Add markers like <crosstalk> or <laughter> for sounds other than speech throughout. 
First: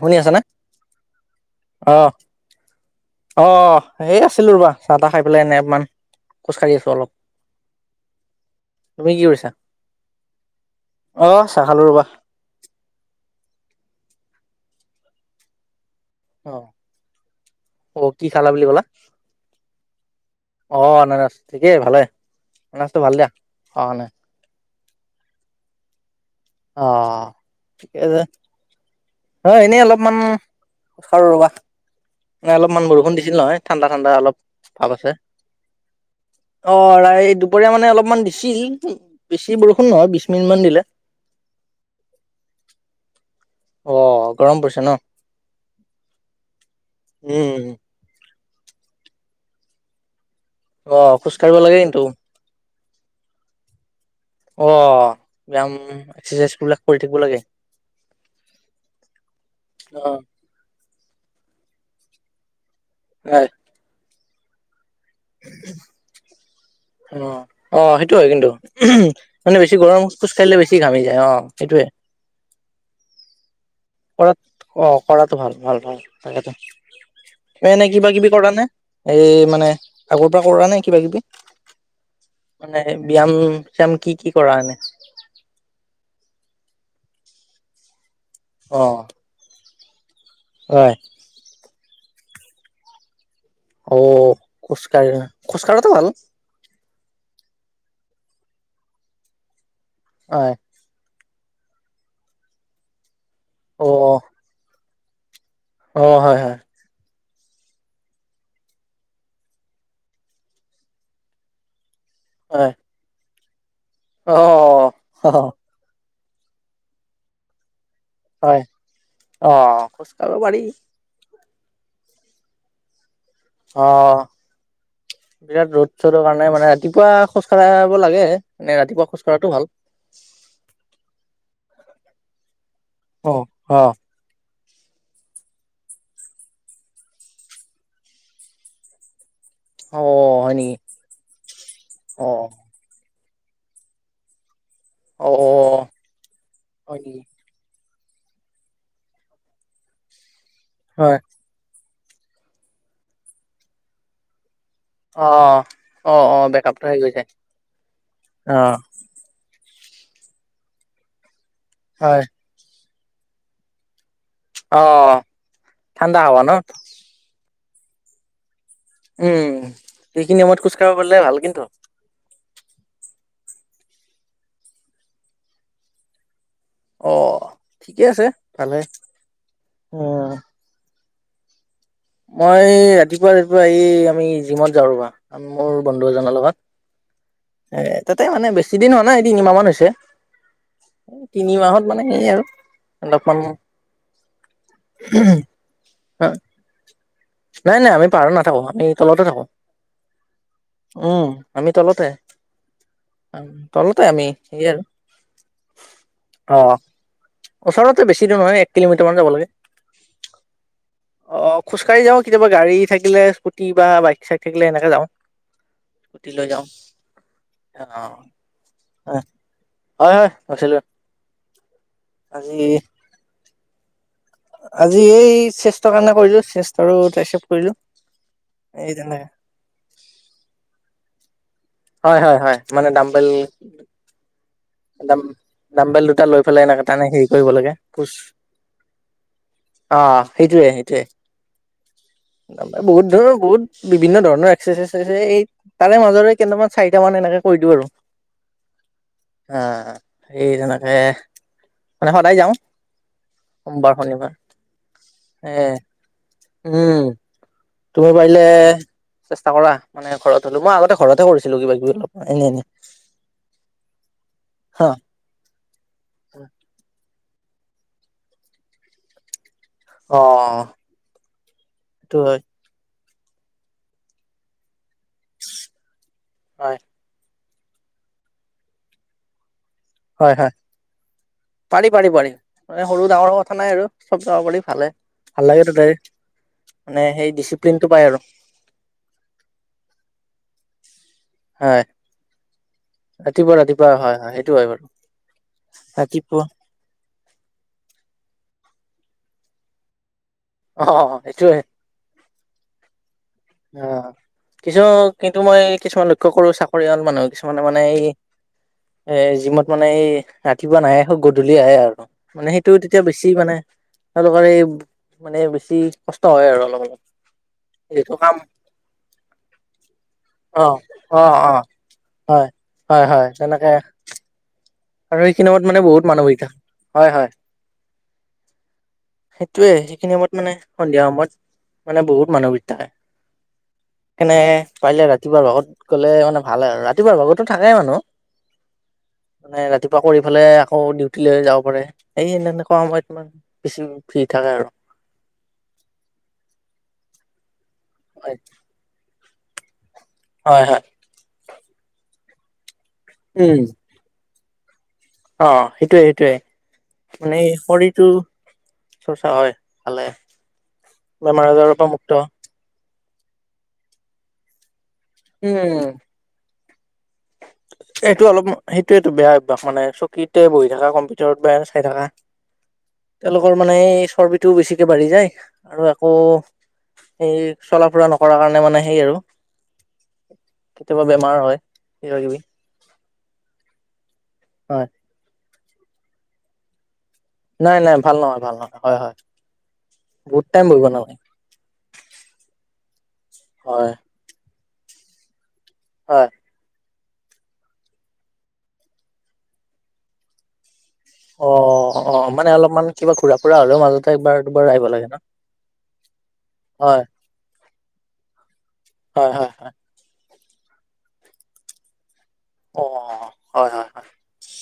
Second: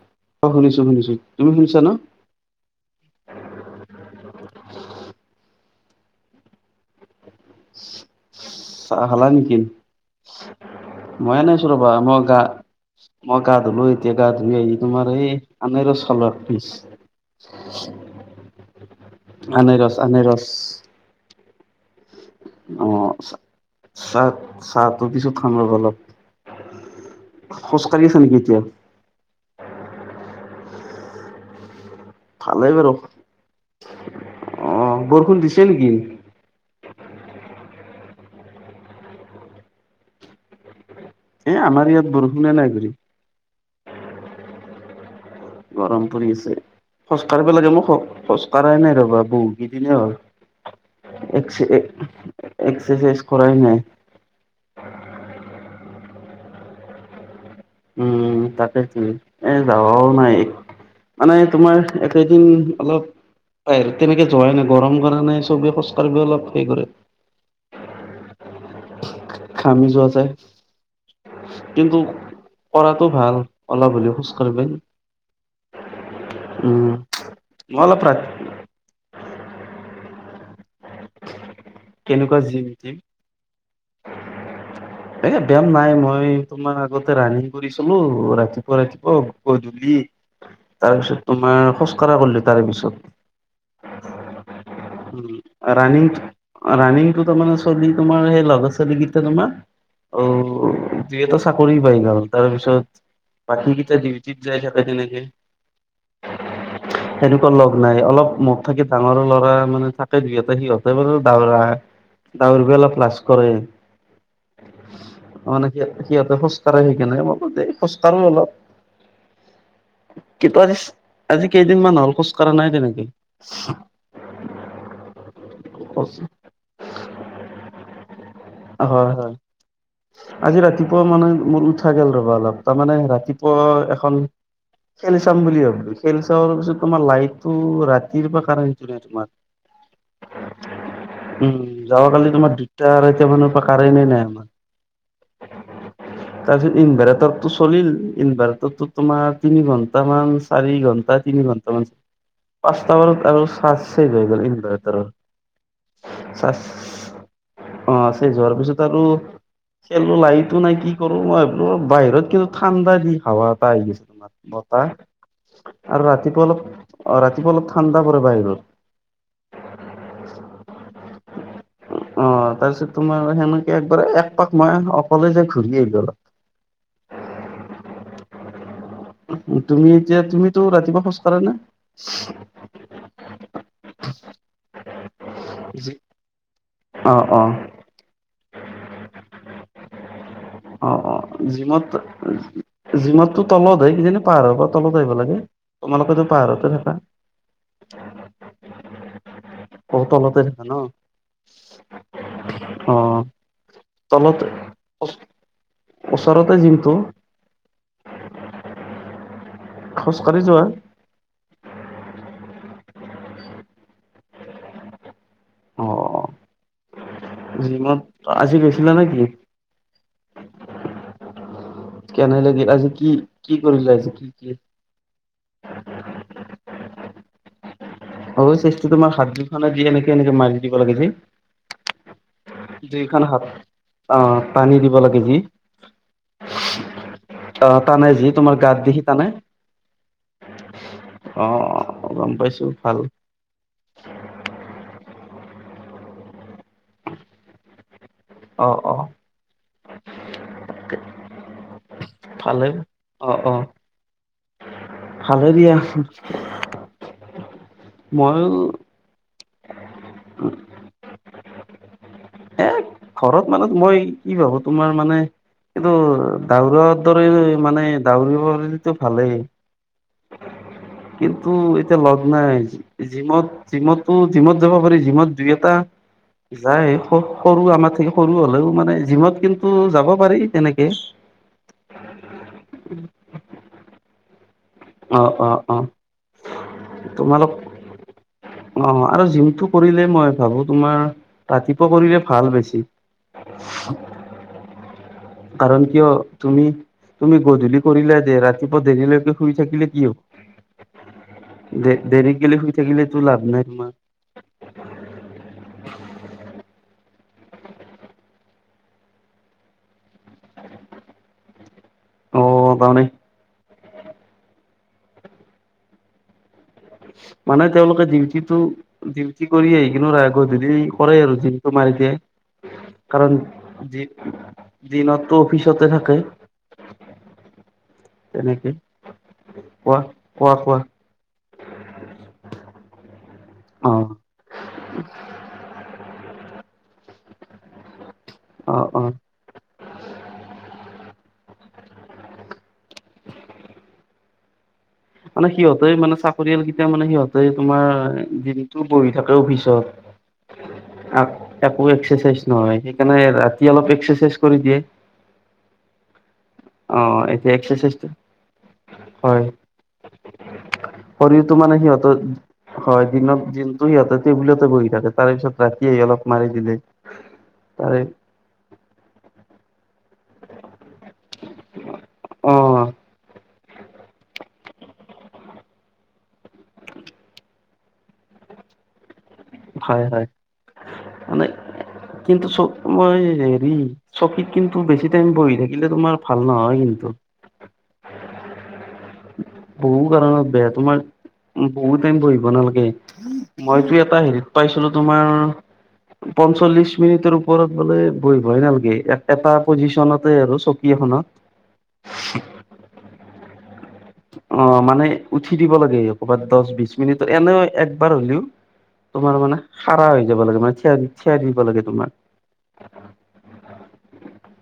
শুনি আছা নে? অ শুনিছো শুনিছো তুমি শুনিছা ন অ'। অ' এই আছিলোঁ ৰ'বা চাহ-তাহ খাই পেলাই এনে অকনমান খোজকাঢ়ি আছোঁ অলপ। চাহ তুমি কি খালা কৰিছা? নেকি? মই অ', এনে চাহ আছোঁ খালো ৰ'বা মই গা মই গা ধুলো এতিয়া গা ধুই আহি তোমাৰ এই আনাৰচ খালোঁ এক অ', পিচ। অ', কি খালা বুলি ক'লা? আনাৰস আনাৰস অ' আনাৰস ঠিকেই ভালে। আনাৰসটো ভাল অ' দিয়া। অ', নাই। চাহ চাহটো পিছত খাম ৰ'বা অ', অলপ। ঠিকে খোজকাঢ়ি আছা আছে নেকি এতিয়া? অ' এনেই অলপমান অ' ৰ'বা মানে ভালেই অলপমান বাৰু বৰষুণ দিছিল নহয় ঠাণ্ডা ঠাণ্ডা অলপ অ ভাৱ আছে। বৰষুণ দিছে নেকি অ ৰাই দুপৰীয়া মানে অলপমান দিছিল বেছি বৰষুণ নহয় বিশ মিনিট মান দিলে। এ আমাৰ ইয়াত বৰষুণে নাই অ' গৰম পৰিছে ন? গৰম পৰি আছে খোজ কাঢ়িব উম, লাগে মই খ খোজ কাঢ়াই নাই ৰ'বা বহুকেইদিনে হ'ল। অ', খোজ এক কাঢ়িব লাগে কিন্তু এক্সেৰচাইজ কৰাই নাই। অ' ব্যায়াম, এক্সাৰচাইজ বিলাক কৰি থাকিব লাগে। উম' তাকেই এ যাবাওঁ অ'। নাই। মানে তোমাৰ একেইদিন অলপ হয়। হয়, তেনেকে যোৱাই নাই গৰম কাৰণে চবে খোজ কাঢ়িব অলপ সেই কৰে। অঁ অঁ, সেইটো হয় কিন্তু মানে বেছি ঘামি গৰম যোৱা যায় খোজ কাঢ়িলে বেছি ঘামি যায় অঁ সেইটোৱে। কিন্তু কৰাটো ভাল। অলপ হ'লেও খোজ অঁ কাঢ়িব অঁ কৰা তোমালোকে ভাল ভাল ভাল তাকেতো। উম মই এনে অলপ কিবা ৰা কিবি কৰা নে, এই মানে আগৰ পৰা কৰানে? কিবা কিবি, কেনেকুৱা জিম টিম মানে ব্যায়াম চিয়াম কি কি কৰা এনে? এইে ব্যায়াম নাই মই তোমাৰ আগতে ৰানিং কৰিছিলো ৰাতিপুৱা অ ৰাতিপুৱা গধূলি হয় তাৰ পিছত তোমাৰ খোজকাঢ়া কৰিলো তাৰে পিছত। অ খোজকাঢ়ি খোজকাঢ়িলেটো ভাল। অঁ ৰাণিংটো তাৰ মানে চলি তোমাৰ সেই লগৰ চলিকেইটা তোমাৰ অঁ যিহেতু চাকৰি পাই গ'ল, তাৰপিছত অ বাকীকেইটা ডিউটিত যাই থাকে তেনেকে। অঁ হয় হয়। <inaudible> সেনেকুৱা লগ নাই অলপ মোক থাকি ডাঙৰ ল'ৰা মানে থাকে দুই এটা সিহঁতে বাৰু দৌৰাই হয় দৌৰিব অলপ লাজ কৰে। <inaudible> সিহঁত সিহঁতে খোজ কাঢ়ে কিনে অলপতে। খোজ কাঢ়ো অলপ হয় অ খোজ কাঢ়িব পাৰি আজি কেইদিনমান হ'ল খোজ কাঢ়া নাই তেনেকে। অঁ বিৰাট ৰ'দ চ'দৰ কাৰণে মানে ৰাতিপুৱা খোজ কাঢ়িব লাগে। মানে ৰাতিপুৱা হয় খোজ হয়, কঢ়াটো ভাল আজি ৰাতিপুৱা মানে মোৰ উঠা গল ৰবা অলপ তাৰমানে অ ৰাতিপুৱা অ এখন খেল চাম বুলি ভাবিলো, খেল চোৱাৰ পিছত তোমাৰ লাইটটো ৰাতিৰ পৰা কাৰেণ্টটো নাই তোমাৰ। <inaudible> অ হয় নেকি? উম অ যোৱাকালি তোমাৰ দুটা আঢ়ৈটা মানৰ পৰা কাৰেণ্টে নাই আমাৰ। অ অ তাৰপিছত হয় নেকি ইনভাৰ্টাৰটো চলিল, ইনভাৰ্টাৰটো তোমাৰ তিনি ঘন্টামান চাৰি হয় ঘণ্টা তিনি ঘন্টা মান পাঁচটা বজাত আৰু চাৰ্জ শেষ হৈ গ'ল ইনভাৰ অ অ অ বেকআপটো শেষ হৈ। অঁ চেছ হোৱাৰ পিছত আৰু লাইতো নাই কি কৰো মই বোলো হয় বাহিৰত তো ঠাণ্ডা দি হাৱা এটা আহি গৈছে তোমাৰ অ বতাহ, আৰু ঠাণ্ডা হাৱা ৰাতিপুৱা ন অলপ অঁ ৰাতিপুৱা অলপ ঠাণ্ডা পৰে বাহিৰত। উম, সেইখিনি সময়ত খোজ কঢ়িব পাৰিলে ভাল কিন্তু। অঁ তাৰপিছত তোমাৰ সেনেকে একবাৰ একপাক মই অকলে যাই ঘূৰি আহিলো আৰু। অ ঠিকে আছে। ভালে তুমি এতিয়া উম তুমিতো ৰাতিপুৱা খোজ কঢ়া নে? মই ৰাতিপুৱা ৰাতিপুৱাই এই আমি জিমত যাওঁ ৰবা মোৰ বন্ধু এজনৰ লগত। অঁ অঁ। এ তাতে মানে বেছি দিন হোৱা নাই এই তিনিমাহমান হৈছে। অঁ অঁ তিনি মাহত জিমত ত মানে সেই আৰু অলপমান জিমতো তলত হৈ কিনে নে পাহাৰৰ পৰা তলত আহিব লাগে, তোমালোকো পাহাৰতে থাকা? নাই নাই আমি পাহাৰত নাথাকো, আমি তলতে থাকো, অ', তলতে থাকা ন উম। আমি তলতে অ', তলতে আমি তলত সেই আৰু। ওচৰতে অ জিমটো? ওচৰতে বেছি দুৰ নহয় একিলোমিটাৰ যাব লাগে। খোজ কাঢ়ি যোৱা? অ', খোজকাঢ়ি যাওঁ, কেতিয়াবা গাড়ী থাকিলে স্কুটি বা বাইক-চাইক থাকিলে এনেকে যাওঁ। অ', স্কুটি লৈ যাওঁ। জিমত অ', আজি গৈছিলা নেকি হয়, হয়, আছিলো। কেনাই লাগিল আজি কি কি কৰিলা আজি কি? আজি এই চেষ্টৰ কাৰণে কৰিলোঁ, চেষ্ট আৰু ট্ৰাইছেপ কৰিলোঁ। অ', চেষ্টটো তোমাৰ হাত দুখন দি এনেকে এনেকে মাৰি দিব লাগে যে? হয়, হয়, হয়, মানে দুইখন দাম্বেল। হাত অ', টানি দিব লাগে যি? দামবেল দুটা লৈ এনেকে তানে সেই অ', টানে যি তোমাৰ গাত দেখি টানে। অ', সেইটোয়ে সেইটোয়ে, অ', অ গম পাইছো ভাল বহুত ধৰনৰ বহুত বিভিন্ন ধৰণৰ এক্সাৰচাইজ আছে, এই তাৰে মাজৰে কেইটামান চাৰিটা মান এনেকে কৰি দিওঁ আৰু। অ', অ'। অ', সেই তেনেকে মানে সদায় যাওঁ। ভালে অ অ সোমবাৰ শনিবাৰ ভালে হে দিয়া উম। তুমি পাৰিলে মইয়ো চেষ্টা কৰা মানে ঘৰত হ'লো, মই আগতে ঘৰতে কৰিছিলো কিবা কিবি অলপ। এনে এনে এ ঘৰত মানে মই কি ভাবো হা তোমাৰ মানে এইটো দাউৰা দৰে মানে দৌৰিব পাৰিলেতো ভালেই। অ', কিন্তু এতিয়া সেইটো লগ হয়, নাই। জিমত জিমতো জিমত যাব পাৰি জিমত দুই এটা হয়, যায়। সৰু আমাত থাকি সৰু হ'লেও মানে জিমত কিন্তু যাব হয়, পাৰি হয়, তেনেকে। পাৰি পাৰি পাৰি মান সৰু ডাঙৰ কথা নাই আৰু চব যাব পাৰি ভালেই। অ অ ভাল লাগে অ তাতে মানে সেই তোমালোক ডিচিপ্লিন টো পাই আৰু। অ', আৰু জিমটো কৰিলে মই ভাবো তোমাৰ। হয়, ৰাতিপুৱা কৰিলে ভাল বেছি। ৰাতিপুৱা ৰাতিপুৱা হয়, হয়, সেইটো হয়, বাৰু কাৰণ, কিয় ৰাতিপুৱা তুমি তুমি গধূলি কৰিলা যে ৰাতিপুৱা দেৰিলৈকে শুই থাকিলে কি হ'ব? অ', সেইটোয়ে। দে-দেৰি গলে শুই থাকিলে তো লাভ নাই তোমাৰ। অ', কিছু কিন্তু মই কিছুমান লক্ষ্য কৰোঁ, চাকৰিয়াল মানুহ কিছুমানে মানে এই এ জিমত মানে এই ৰাতিপুৱা নাহে গধূলি আহে আৰু অ মানে সেইটো তাৰমানে তেতিয়া বেছি মানে তেওঁলোকৰ এই মানে বেছি কষ্ট হয় আৰু অলপ অলপ। মানে তেওঁলোকে এইটো কাম ডিউটিটো ডিউটি কৰি আহি কিনে লাহে কৈ অ গধূলি অ কৰেই আৰু অ জিমটো মাৰি দিয়ে। হয় হয় হয় কাৰণ তেনেকে আৰু দিনততো সেইখিনি সময়ত মানে অফিচতে বহুত থাকে। মানুহ হৈ হয়, হয়, তেনেকে সেইটোৱে কোৱা সেইখিনি সময়ত মানে কোৱা কোৱা সন্ধিয়া সময়ত মানে বহুত মানুহ ভিৰ থাকে। অ'। সেইকাৰনে পাৰিলে ৰাতিপুৱাৰ ভাগত গ'লে মানে ভাল ৰাতিপুৱাৰ ভাগতো থাকেই মানুহ। অ', অ'। মানে ৰাতিপুৱা কৰি ফেলাই আকৌ ডিউটি লৈ যাব পাৰে। সেই এনেকুৱা সময় তোমাৰ বেছি ফ্ৰী থাকে আৰু মানে সিহঁতে মানে চাকৰিয়াল কেইটা মানে সিহঁতে তোমাৰ হয় দিনটো বহি থাকে। অফিচত হয়। হয়। একো এক্সাৰচাইজ নহয়। সেইকাৰণে উম ৰাতি অলপ এক্সাৰচাইজ কৰি দিয়ে। অ', সেইটোৱে-সেইটোৱে। অ মানে এতিয়া এক্সাৰচাইজটো শৰীৰটো চৰ্চা হয়। ভালে বেমাৰ শৰীৰটো মানে আজাৰৰ পৰা সিহঁতৰ মুক্ত হয়। দিনত দিনটো সিহঁতে টেবুলতে বহি থাকে। তাৰ পিছত উম ৰাতিয়ে অলপ মাৰি দিলে। তাৰে এইটো অলপ সেইটোয়েটো বেয়া অভ্যস মানে চকীতে বহি থকা কম ভিতৰত বাই চাই থকা অ তেওঁলোক অকল মানে এই চৰ্বিটো বেছিকে বাঢ়ি যায় আৰু আকৌ এই চলা ফুৰা নকৰৰা কাৰণে মানে সেই আৰু হয় হয় কেতিয়াবা বেমাৰ মানে হয়। কিবা কিবি কিন্তু চ মই হেৰি চকীত কিন্তু, হয় বেছি টাইম বহি থাকিলে। তোমাৰ ভাল নহয় কিন্তু, নাই। নাই। ভাল নহয়। ভাল নহয়। হয়। হয়। বহু বহুত কাৰনত টাইম বেয়া বহিব তোমাৰ নালাগে বহুত টাইম বহিব নালাগে। হয় মইতো এটা হেৰিত পাইছিলো। তোমাৰ হয়। পঞ্চল্লিশ মিনিটৰ ওপৰত বোলে, বহিভয় নালাগে। এটা পজিচনতে আৰু চক অ', অ, মানে অলপমান কিবা ঘুৰা ফুৰা হ'লেও মাজতে একবাৰ দুবাৰ অ', আহিব মানে লাগে ন উঠি দিব লাগে। কবাত দহ, বিশ হয় মিনিটত এনে একবাৰ হ'লেও হয় তোমাৰ হয় মানে হয় খাৰা হৈ যাব লাগে। মানে থিয় দি দিব লাগে তোমাৰ। অ হয় হয় হয়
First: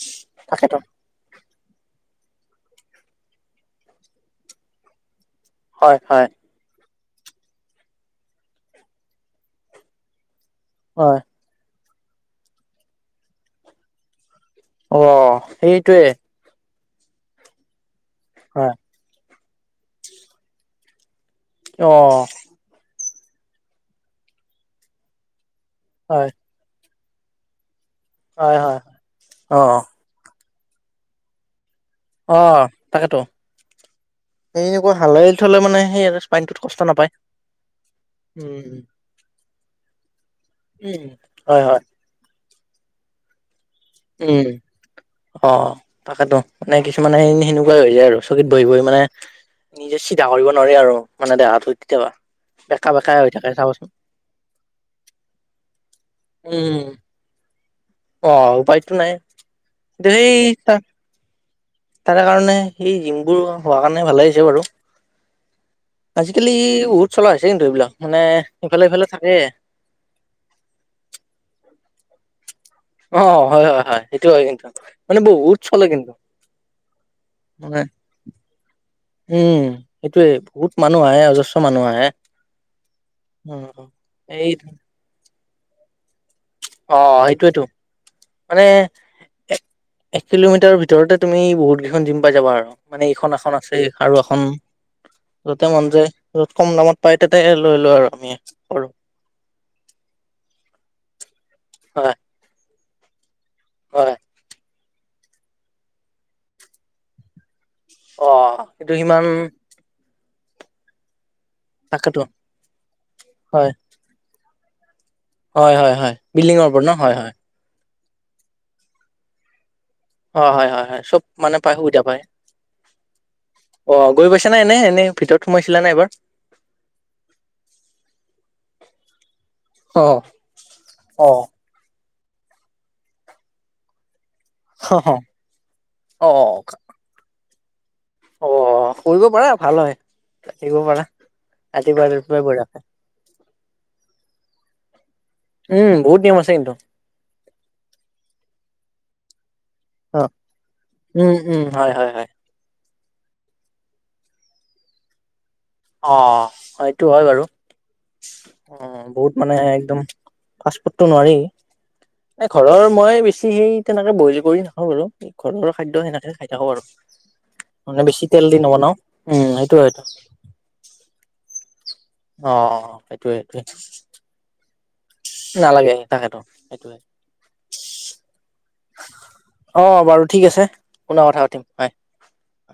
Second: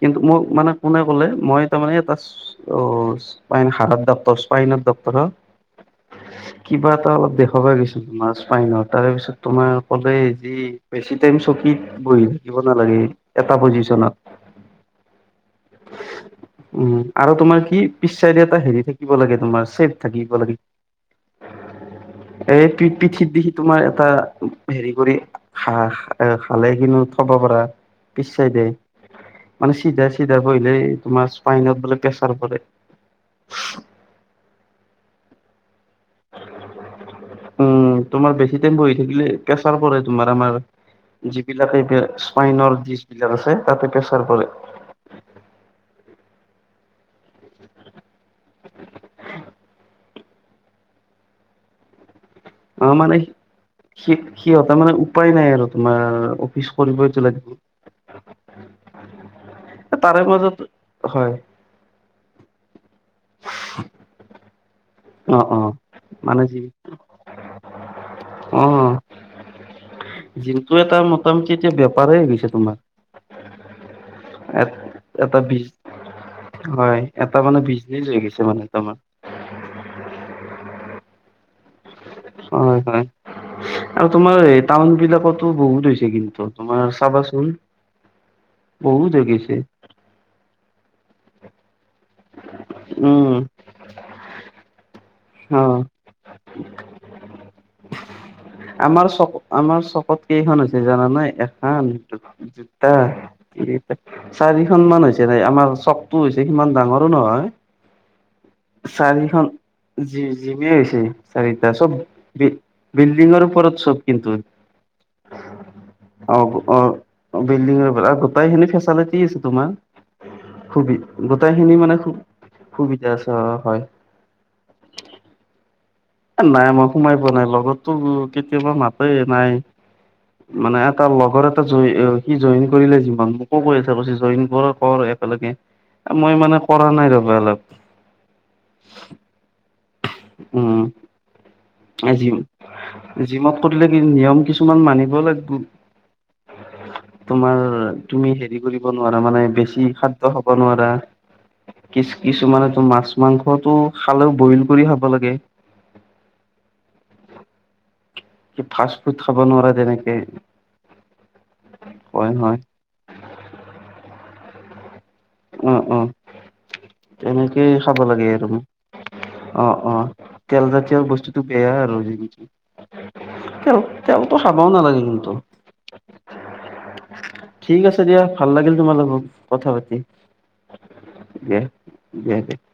কিন্তু মোৰ মানে তাকেতো কোনে ক'লে মই তাৰ মানে এটা এচপাইন হাৰাৰ ডক্টৰক এচসাইন ডক্টৰৰ হয়। হয়। কিবা এটা অলপ দেখাবা গৈছ ত মাছ পাই ন তাৰ পিছত তোমাৰ কলে যি বেছি হয় টাইম চকীত বহি থাকিব নালাগে। এটা পজিশনত অ', সেইটোৱে উম', আৰু তোমাৰ কি পিচ চাইদ এটা হয় হেৰি থাকি থাকিব লাগে। তোমাৰ ছেফ থাকিব লাগে। অ', এই পিঠিত দেখি তোমাৰ এটা হেৰি কৰি হ হয় ভালে কিন্তু, থবা পৰা পিছ চাই হয় দে হয় অ মানে চিধা চিধা বঢ়িলে তোমাৰ স্পাইনত বিলাক অ', তাকেতো এনেকা হাল থলে মানে সেই পানীটোত কষ্ট নাপায় উম', তোমাৰ বেছি উম টাইম বহি থাকিলে। পেচাৰ পৰে তোমাৰ আমাৰ উম হয় যিবিলাক হয় স্পাইনৰ বিল আছে। তাতে পেছাৰ পৰে। উম অ', তাকেতো মানে কিছুমানে সেনেকুৱাই হৈ যায় আৰু চকীত বহি বহি মানে নিজে চিধা কৰিব নোৱাৰি, আৰু মানে দেহাটো কেতিয়াবা বেকা অ বেকা মানে হৈ থাক। সি সিহঁত মানে উপায় নাই, আৰু তোমাৰ অফিচ উম কৰিবাইটো লাগিব। অ', উপায়তটো নাই। তাৰে দেই মাজত চা হয়। তাৰে কাৰণে সেই জিম বোৰ হোৱা কাৰণে ভালে আহি হৈছে বাৰু অ অ মানে আজিকালি যি বহুত চলা হৈছে কিন্তু এইবিলাক মানে ইফালে সিফালে থাকেই। দিনটো এটা মোটামুটি এতিয়া বেপাৰেই হৈ গৈছে তোমাৰ। অ', হয় হয় হয়। সেইটো হয় কিন্তু মানে এটা বহুত বিজ চলে কিন্তু। হয় এটা মানে বিজনেচ হৈ গেছে মানে তমাৰ উম সেটোয়ে বহুত মানুহ আহে অজস্ৰ মানুহ আহে। হয় হয়। উম আও তোমাৰ এই টাউন বিলাকতো বহুত হৈছে কিন্তু। তোমাৰ অ', চাবাচোন, সেইটোয়েতো মানে বহুত হৈ গেইছে। এক এক কিলোমিটাৰৰ ভিতৰতে তুমি বহুত কেইখন জিম পাই যাবা আৰু মানে উম এইখন আখন আছে আৰু এখন অ য'তে মন যায় যত কম দামত পায় তাতে লৈ লওঁ আৰু আমি কৰোঁ। আমাৰ চক আমাৰ চকত কেইখন আছে জানা নাই এখান হয়, দুট জোতা হয়। <unintelligible> চাৰিখনমান হৈছে নাই আমাৰ চকটো হৈছে সিমান ডাঙৰো নহয়। অ', সেটো সিমান চাৰিখন জি জিমে হৈছে। চাৰিটা চব তাকেতো বি বিল্ডিংৰ হয়, ওপৰত চব কিন্তু। হয়, হয়, হয়, অব বিল্ডিঙৰ অ', ওপৰত ন হয়, হয়। অ', বিল্ডিংৰ <unintelligible> গোটাইখিনি ফেচেলিটি আছে তোমাৰ অ', হয়, হয়, হয়, সুবি চব গোটাই পাই খিনি মানে সুবিধা পায় সুব সুবিধা আছে অ', হয়। অ', গৈ পাইছানে এনে এনে ভিতৰত সোমাইছিলা নাই এবাৰ? এ, নাই মই সোমাই পোৱা নাই লগতটো কেতিয়াবা মাতে নাই। অ'। মানে এটা অ লগৰ এটা জই অ', সি জইন কৰিলে জীমত মোকো কৈ আছে কৈছে জইন কৰ কৰ একেলগে এ, অ মই মানে কৰা নাই ৰ'বা অলপ অ', কইব পাৰা ভাল হয় <unintelligible> পাৰা। ৰাতিপুৱা অ', জিম ৰাতিপুৱাই বঢ়িয়া হয় জিমত কৰিলে কি নিয়ম কিছুমান মানিব লাগি উম বহুত নিয়ম আছে কিন্তু। তোমাৰ তুমি হেৰি কৰিব নোৱাৰা মানে বেছি অ খাদ্য খাব নোৱাৰা, উম উম হয় কিছ হয় হয় কিছুমানেটো মাছ মাংসটো খালেও বইল কৰি খাব লাগে। অ', সইটো হয় বাৰু। ফাষ্ট অ', ফুড বহুত খাব মানে নোৱাৰা একদম তেনেকে ফাষ্টফুটটো নোৱাৰি হয় এ, হয় ঘৰৰ মই বেছি সেই তেনেকে বইল কৰি নাখাওঁ বাৰু। অ ঘৰৰ অ খাদ্য সেনেকে খাই থাকোঁ আৰু তেনেকেই খাব মানে লাগে বেছি তেল আৰু দি নবনাওঁ। উম অ', সেইটোয়েটো। অ', তেল জাতীয় বস্তুটো বেয়া আৰু অ সেইটোয়ে <unintelligible> তেল সেইটোয়ে তেলতো খাবও নালাগে। কিন্তু নালাগে তাকেতো সেইটোয়ে ঠিক আছে দিয়া ভাল লাগিল তোমা লগত কথা অ পাতি। বাৰু ঠিক আছে পুনৰ কথা দিয়া পাতিম বাই। দিয়া <unintelligible>